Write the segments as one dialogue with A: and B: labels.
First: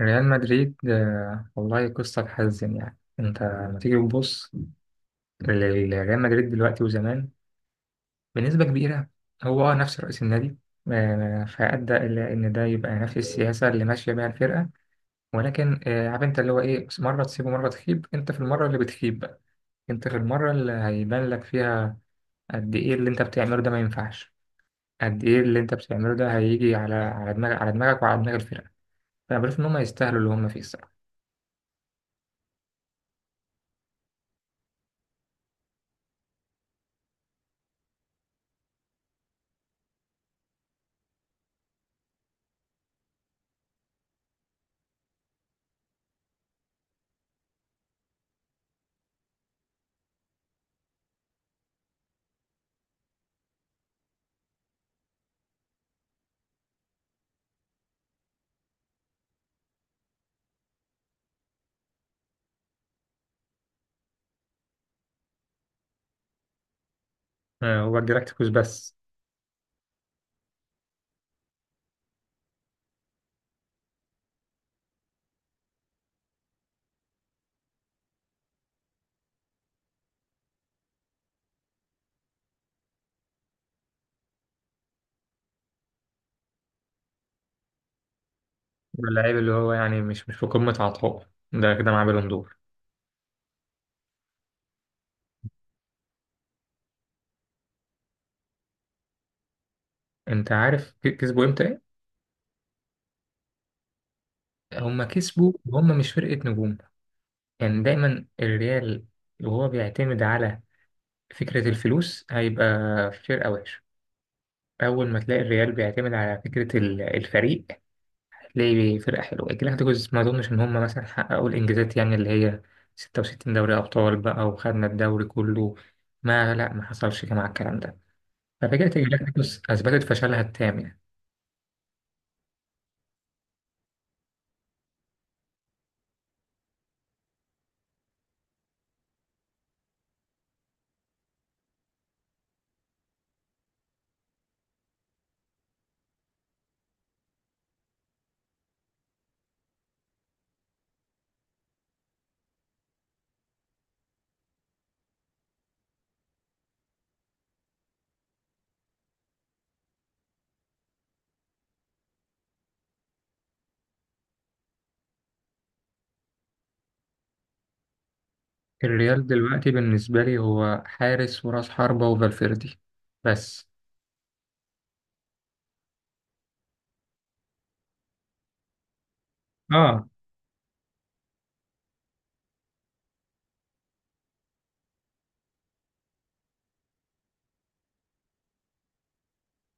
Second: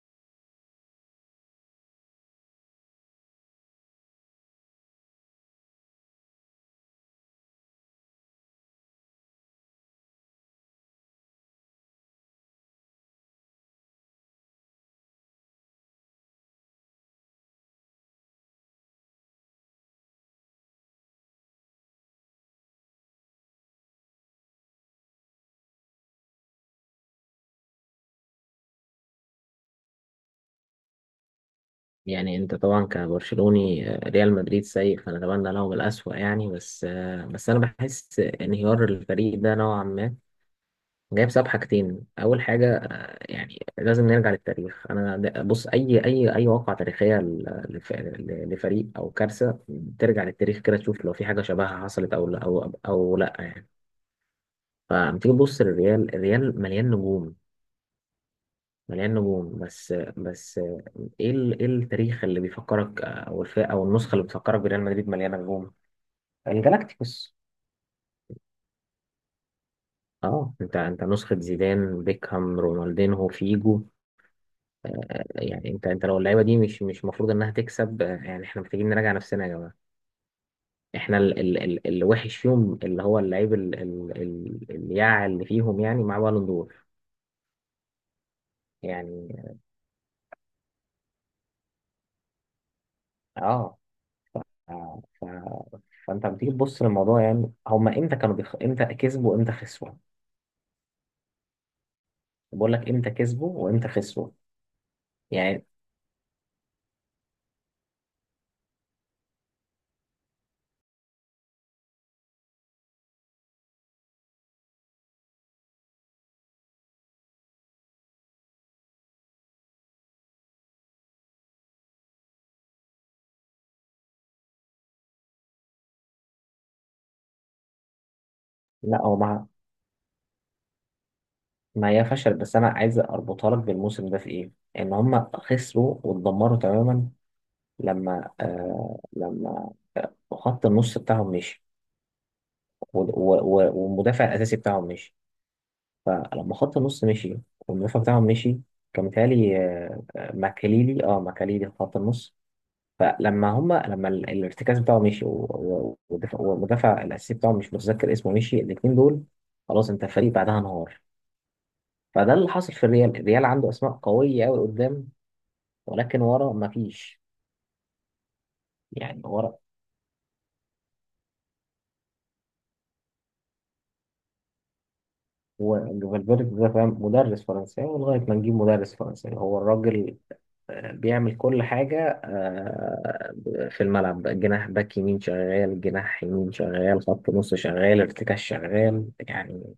A: ريال مدريد، والله قصة تحزن. يعني انت لما تيجي تبص لريال مدريد دلوقتي وزمان بنسبة كبيرة هو نفس رئيس النادي. فأدى إلى إن ده يبقى نفس السياسة اللي ماشية بيها الفرقة. ولكن عارف انت اللي هو ايه، مرة تسيب ومرة تخيب. انت في المرة اللي بتخيب بقى، انت في المرة اللي هيبان لك فيها قد ايه اللي انت بتعمله ده ما ينفعش. قد ايه اللي انت بتعمله ده هيجي على على دماغ على دماغك وعلى دماغ الفرقة. فأنا بشوف إن هم يستاهلوا اللي هم فيه الصراحة.
B: يعني انت طبعا كبرشلوني، ريال مدريد سيء فنتمنى لهم الأسوأ يعني بس، بس انا بحس انهيار الفريق ده نوعا ما جاي بسبب حاجتين. اول حاجة، يعني لازم نرجع للتاريخ. بص اي واقعة تاريخية لفريق او كارثة ترجع للتاريخ كده تشوف لو في حاجة شبهها حصلت او لا، او لا يعني. فلما تيجي تبص للريال، الريال مليان نجوم، مليان نجوم بس. ايه ايه التاريخ اللي بيفكرك، او الفئه او النسخه اللي بتفكرك بريال مدريد مليانه نجوم؟ الجالاكتيكوس.
A: هو الجلاكتيكوس بس.
B: اه، انت نسخه زيدان، بيكهام، رونالدينهو، فيجو. يعني انت لو اللعيبه دي مش المفروض انها تكسب، يعني احنا محتاجين نراجع نفسنا يا جماعه. احنا ال اللي وحش فيهم اللي هو اللعيب ال الياع اللي فيهم، يعني مع بالون دور
A: اللعيب
B: يعني.
A: اللي هو يعني مش في قمة عطائه ده كده معاه بالون دور.
B: اه، آه، ف فانت لما تيجي تبص للموضوع، يعني هما امتى امتى كسبوا وامتى خسروا؟
A: انت عارف كسبوا امتى ايه؟
B: بقول لك امتى كسبوا وامتى خسروا
A: هما كسبوا
B: يعني.
A: وهم مش فرقة نجوم. يعني دايما الريال وهو بيعتمد على فكرة الفلوس هيبقى فرقة وحشة. أول ما تلاقي الريال بيعتمد على فكرة الفريق هتلاقي فرقة حلوة. الجلاكتيكوس ما أظنش إن هما مثلا حققوا الإنجازات، يعني اللي هي 66 دوري أبطال بقى وخدنا الدوري كله. ما لا، ما حصلش مع الكلام ده.
B: لا
A: ففكرة
B: هو
A: الجلاكتيكوس أثبتت فشلها التام يعني.
B: ما هي فشل، بس انا عايز اربطها لك بالموسم ده في ايه. ان هم خسروا واتدمروا تماما لما لما، خط النص بتاعهم مشي والمدافع الاساسي بتاعهم مشي. فلما خط النص مشي والمدافع بتاعهم مشي، كان متهيألي ماكاليلي، اه ماكاليلي في خط النص. فلما هم لما الارتكاز بتاعه مشي والدفاع والمدافع الاساسي بتاعهم مش متذكر اسمه مشي، الاثنين دول خلاص انت الفريق بعدها انهار. فده اللي حصل في الريال. الريال عنده اسماء قويه قوي قدام، ولكن ورا ما فيش. يعني
A: الريال
B: ورا
A: دلوقتي بالنسبة لي هو حارس وراس حربة وفالفيردي بس.
B: هو فالفيردي ده فاهم. مدرس فرنساوي لغايه ما نجيب مدرس فرنساوي، هو
A: اه
B: الراجل، بيعمل كل حاجه، في الملعب جناح باك يمين شغال، جناح يمين شغال، خط نص شغال، ارتكاز شغال يعني.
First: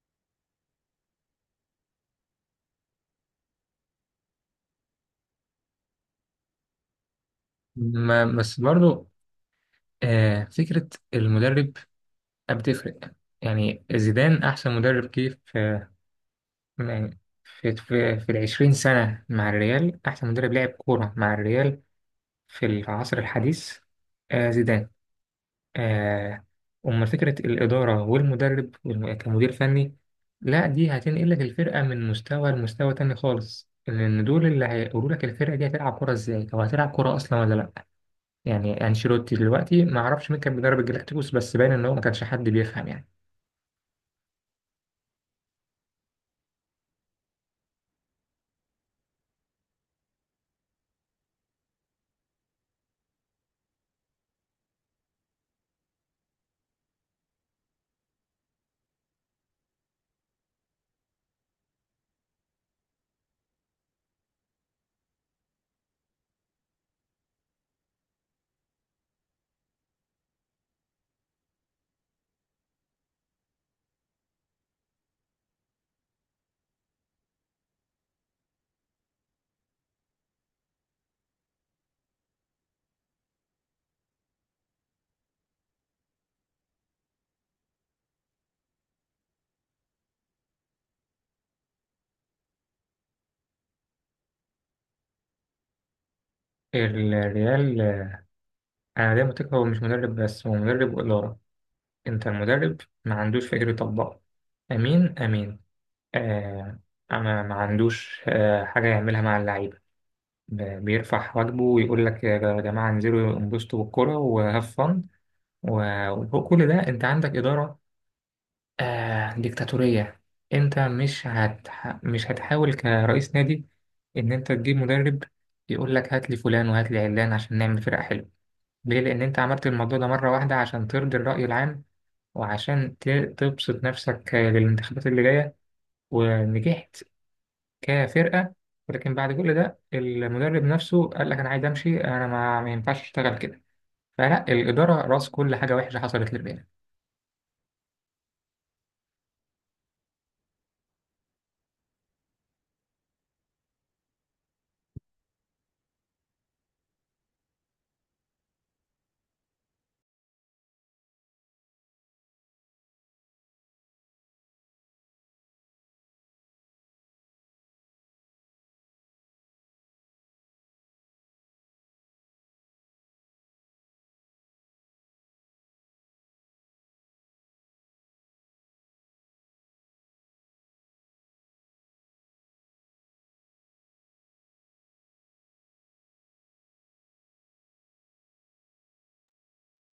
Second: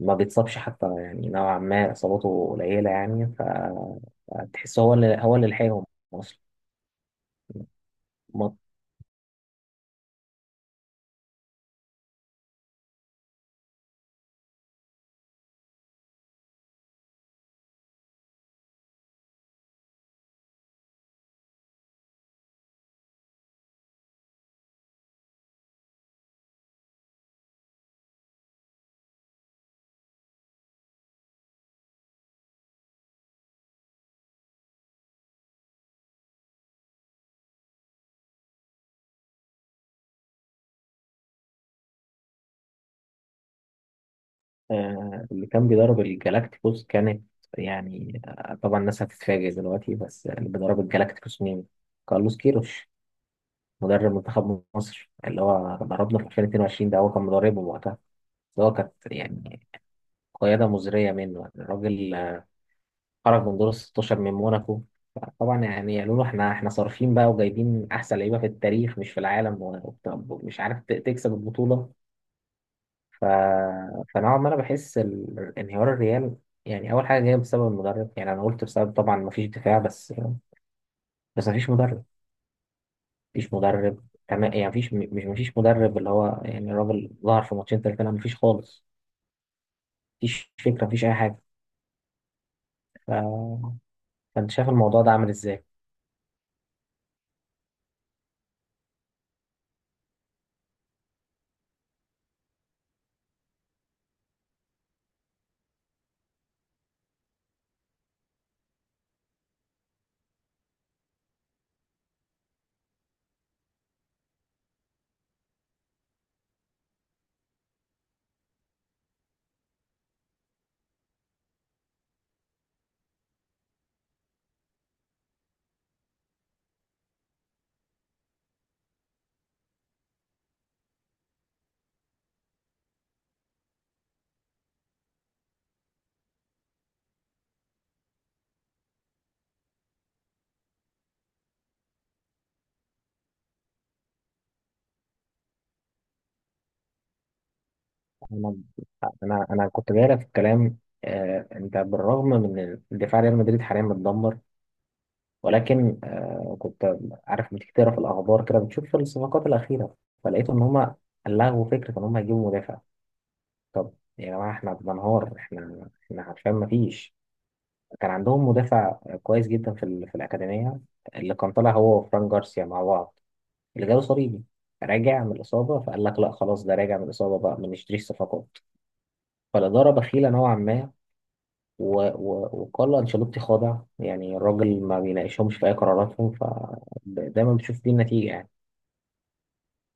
B: ما بيتصابش حتى يعني، نوعا ما اصاباته قليله يعني. فتحس هو اللي لحقهم اصلا.
A: ما بس برضو فكرة المدرب بتفرق. يعني زيدان أحسن مدرب جه في، يعني في العشرين سنة مع الريال أحسن مدرب لعب كورة مع الريال في العصر الحديث. زيدان. آه، أمال فكرة الإدارة والمدرب كمدير فني، لا دي هتنقل لك الفرقة من مستوى لمستوى تاني خالص، لأن دول اللي هيقولوا لك الفرقة دي هتلعب كرة إزاي أو هتلعب كرة أصلا ولا لأ. يعني أنشيلوتي دلوقتي ما أعرفش مين كان بيدرب الجلاكتيكوس، بس باين إن هو ما كانش حد بيفهم يعني.
B: اللي كان بيدرب الجالاكتيكوس كانت، يعني طبعا الناس هتتفاجئ دلوقتي، بس اللي بيدرب الجالاكتيكوس مين؟ كارلوس كيروش، مدرب منتخب مصر اللي هو دربنا في 2022، ده هو كان مدربه وقتها. بس هو كانت يعني قيادة مزرية منه الراجل، خرج من دور ال 16 من موناكو. طبعا يعني قالوا له احنا احنا صارفين بقى وجايبين احسن لعيبه في التاريخ مش في العالم، ومش عارف تكسب البطوله. ف... فنوعا ما انا بحس انهيار الريال يعني اول حاجه جايه بسبب المدرب. يعني انا قلت بسبب طبعا ما فيش دفاع بس، بس ما فيش مدرب. ما فيش مدرب تمام يعني. ما فيش، مش ما فيش مدرب اللي هو يعني الراجل ظهر في ماتشين ثلاثه، لا ما فيش خالص. ما فيش فكره، ما فيش اي حاجه. ف... فانت شايف الموضوع ده عامل ازاي؟
A: الريال أنا دايما متأكد هو مش مدرب، بس هو مدرب وإدارة. أنت المدرب ما عندوش فكر يطبقه، أمين أمين، آه ما عندوش حاجة يعملها مع اللعيبة. بيرفع واجبه ويقول لك يا جماعة انزلوا انبسطوا بالكرة وهاف فن. وفوق كل ده انت عندك إدارة ديكتاتورية. انت مش هتحاول كرئيس نادي ان انت تجيب مدرب يقول لك هات لي فلان وهات لي علان عشان نعمل فرقة حلوة. ليه؟ لأن انت عملت الموضوع ده مرة واحدة عشان ترضي الرأي العام وعشان تبسط نفسك للانتخابات اللي جاية، ونجحت كفرقة. ولكن بعد كل ده المدرب نفسه قال لك أنا عايز أمشي، أنا ما ينفعش أشتغل كده. فلا، الإدارة رأس كل حاجة وحشة حصلت للريال.
B: انا انا كنت جاي لك في الكلام، انت بالرغم من إن دفاع ريال مدريد حاليا متدمر، ولكن آه كنت عارف لما تيجي تقرا في الاخبار كده بتشوف الصفقات الاخيره، فلقيت ان هم لغوا فكره ان هم يجيبوا مدافع. طب يا جماعه احنا بننهار، احنا عارفين ما فيش. كان عندهم مدافع كويس جدا في في الاكاديميه، اللي كان طالع هو وفران جارسيا مع بعض، اللي جاله صليبي راجع من الاصابه، فقال لك لا خلاص ده راجع من الاصابه بقى، ما نشتريش صفقات. فالاداره بخيله نوعا ما، وكارلو انشيلوتي خاضع يعني. الراجل ما بيناقشهمش في اي قراراتهم، ف دايما بتشوف دي النتيجه يعني.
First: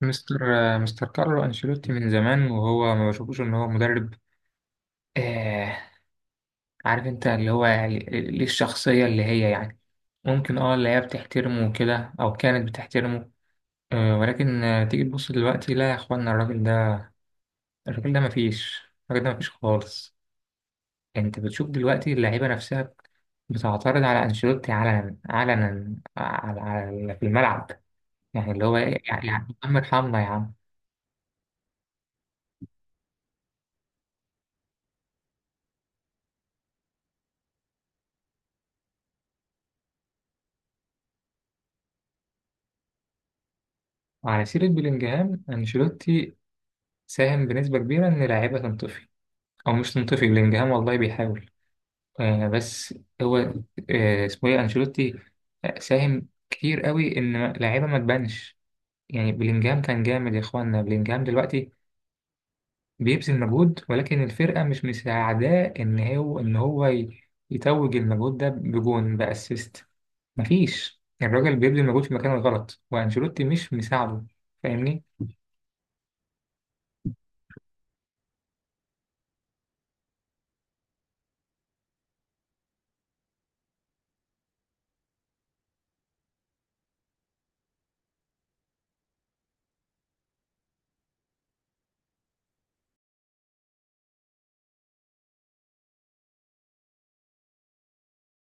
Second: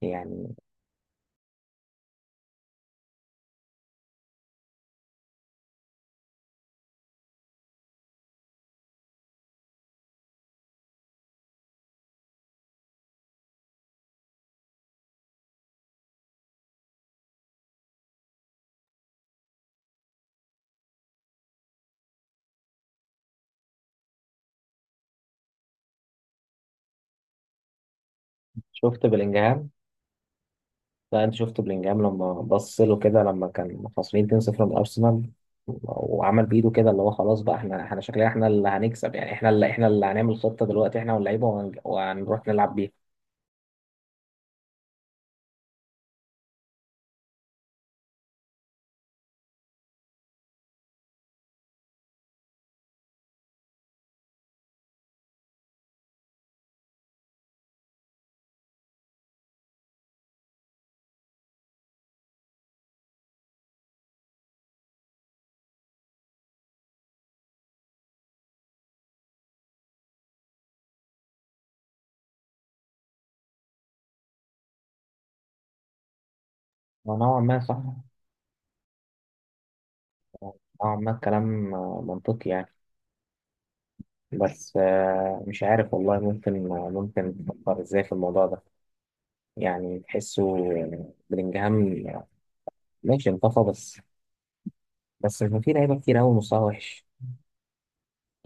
A: مستر
B: يعني
A: مستر كارلو أنشيلوتي من زمان وهو ما بشوفوش إن هو مدرب. آه عارف أنت اللي هو يعني ليه، الشخصية اللي هي يعني ممكن اللي هي بتحترمه وكده، أو كانت بتحترمه. ولكن تيجي تبص دلوقتي، لا يا إخوانا، الراجل ده. الراجل ده مفيش. الراجل ده مفيش خالص. انت بتشوف دلوقتي اللعيبه نفسها بتعترض على انشيلوتي علنا علنا على على في الملعب. يعني اللي هو إيه،
B: شفت
A: يعني يا
B: بلينجهام؟
A: عم ارحمنا يا عم.
B: لا انت شفت بلينجهام لما بص له كده لما كان خسرين 2-0 من ارسنال، وعمل بايده كده اللي هو خلاص بقى احنا، احنا شكلنا احنا اللي هنكسب يعني. احنا اللي هنعمل خطة دلوقتي احنا واللعيبة وهنروح نلعب بيها.
A: وعلى سيره بلينجهام، انشيلوتي ساهم بنسبه كبيره ان لعيبه تنطفي، او مش تنطفي بلينجهام والله بيحاول. بس هو اسمه ايه انشيلوتي، ساهم كتير قوي ان لعيبه ما تبانش. يعني بلينجهام كان جامد يا اخوانا. بلينجهام دلوقتي بيبذل مجهود، ولكن الفرقة مش مساعداه إن هو يتوج المجهود ده بجون بأسيست. مفيش، الراجل بيبذل مجهود في مكان غلط وأنشيلوتي مش مساعده. فاهمني؟
B: نوعا ما صح، نوعا ما الكلام منطقي يعني. بس، مش عارف والله، ممكن تفكر ازاي في الموضوع ده؟ يعني تحسه بلينجهام ماشي انطفى، بس بس كان في لعيبة كتير قوي مستواها وحش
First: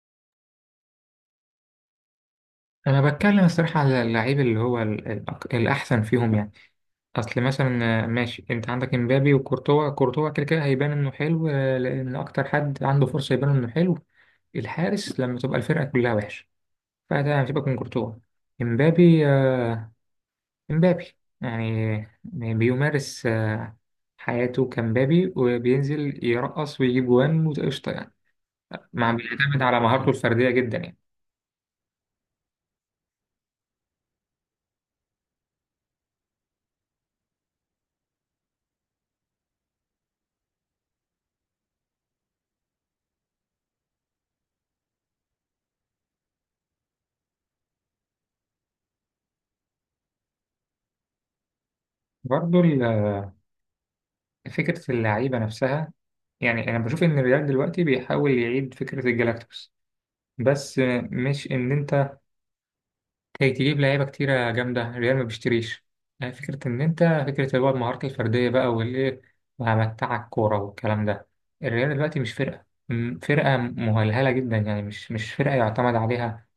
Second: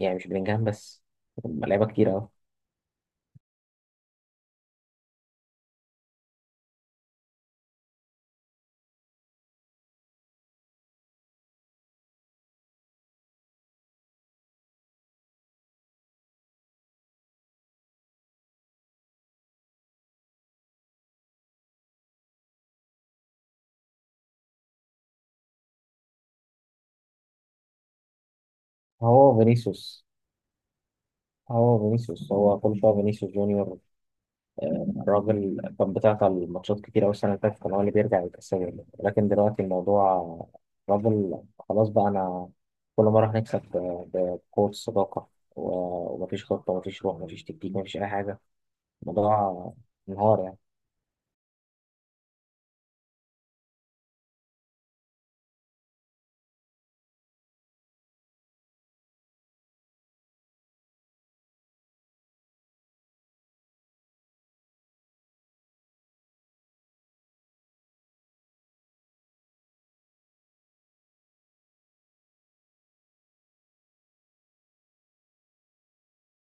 B: يعني. مش بلينجهام بس، هما لعيبه كتير أوي.
A: أنا بتكلم الصراحة على اللعيب اللي هو الأحسن فيهم يعني. أصل مثلا ماشي أنت عندك إمبابي وكورتوا. كورتوا كده كده هيبان إنه حلو، لأن أكتر حد عنده فرصة يبان إنه حلو الحارس لما تبقى الفرقة كلها وحشة. فتمام، سيبك من كورتوا. إمبابي امبابي يعني بيمارس حياته كمبابي، وبينزل يرقص ويجيب جوان وقشطة يعني. مع
B: هو
A: بيعتمد على
B: فينيسيوس،
A: مهارته الفردية جدا يعني.
B: هو كل شويه فينيسيوس جونيور، الراجل كان بتاع الماتشات كتير أوي. السنة اللي فاتت كان هو اللي بيرجع يتأثر، لكن دلوقتي الموضوع، الراجل خلاص بقى. أنا كل مرة هنكسب بقوة الصداقة، ومفيش خطة، ومفيش روح، ومفيش تكتيك، مفيش أي حاجة. الموضوع انهار يعني.
A: برضه فكرة اللعيبة نفسها، يعني أنا بشوف إن الريال دلوقتي بيحاول يعيد فكرة الجلاكتوس. بس مش إن أنت كي تجيب لعيبة كتيرة جامدة، الريال ما بيشتريش. يعني فكرة إن أنت، فكرة اللي هو المهارات الفردية بقى والإيه وهمتعك كورة والكلام ده، الريال دلوقتي مش فرقة فرقة مهلهلة جدا يعني. مش فرقة يعتمد عليها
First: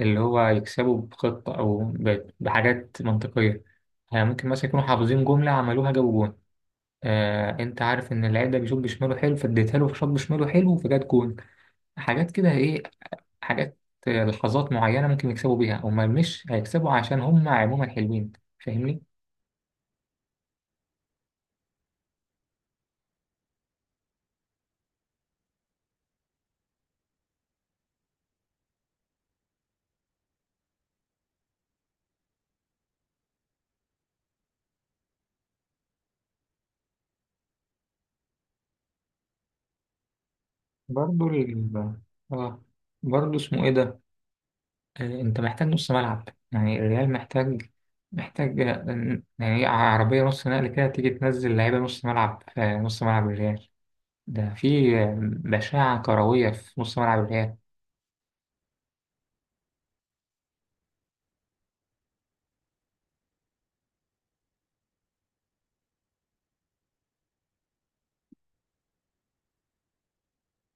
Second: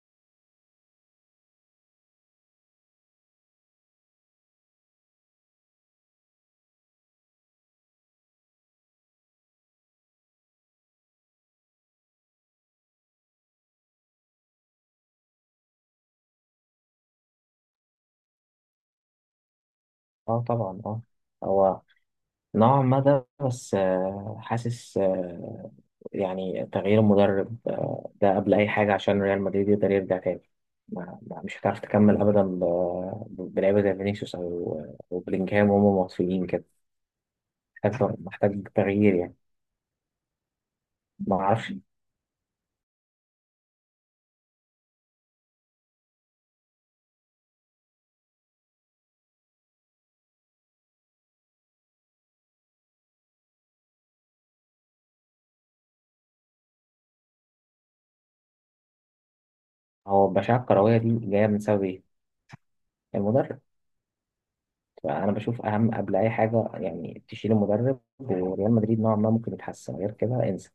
A: اللي هو يكسبوا بخطة أو بحاجات منطقية. يعني ممكن مثلا يكونوا حافظين جملة عملوها جابوا جون، أنت عارف إن اللعيب ده بيشوط بشماله حلو فاديتها له في شوط بشماله حلو فجات جون. حاجات كده إيه، حاجات، لحظات معينة ممكن يكسبوا بيها. هما مش هيكسبوا عشان هما عموما حلوين. فاهمني؟
B: اه طبعا اه، هو نوعا ما ده، بس، حاسس، يعني تغيير المدرب، ده قبل أي حاجة عشان ريال مدريد يقدر يرجع تاني. مش هتعرف تكمل أبدا بلعيبة زي فينيسيوس أو أو بلينجهام وهم مطفيين كده. محتاج تغيير يعني،
A: برضو
B: ما أعرفش.
A: اه برضو اسمه ايه ده، انت محتاج نص ملعب. يعني الريال محتاج يعني عربية نص نقل كده تيجي تنزل لعيبة نص ملعب. نص ملعب الريال ده في بشاعة كروية في نص ملعب الريال.
B: هو البشاعة الكروية دي جاية من سبب إيه؟ المدرب. فأنا بشوف أهم قبل أي حاجة يعني تشيل المدرب، وريال مدريد نوعا ما ممكن يتحسن، غير كده انسى.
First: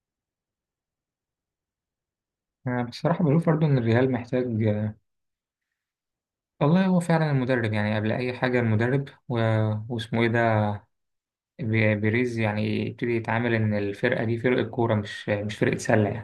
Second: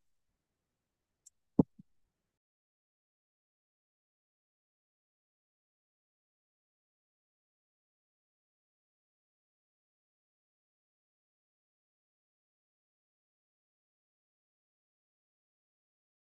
A: أنا بصراحة بشوف برضو إن الريال محتاج. والله هو فعلا المدرب يعني قبل أي حاجة المدرب واسمه إيه ده، بيريز، يعني يبتدي يتعامل إن الفرقة دي فرقة كورة مش فرقة سلة يعني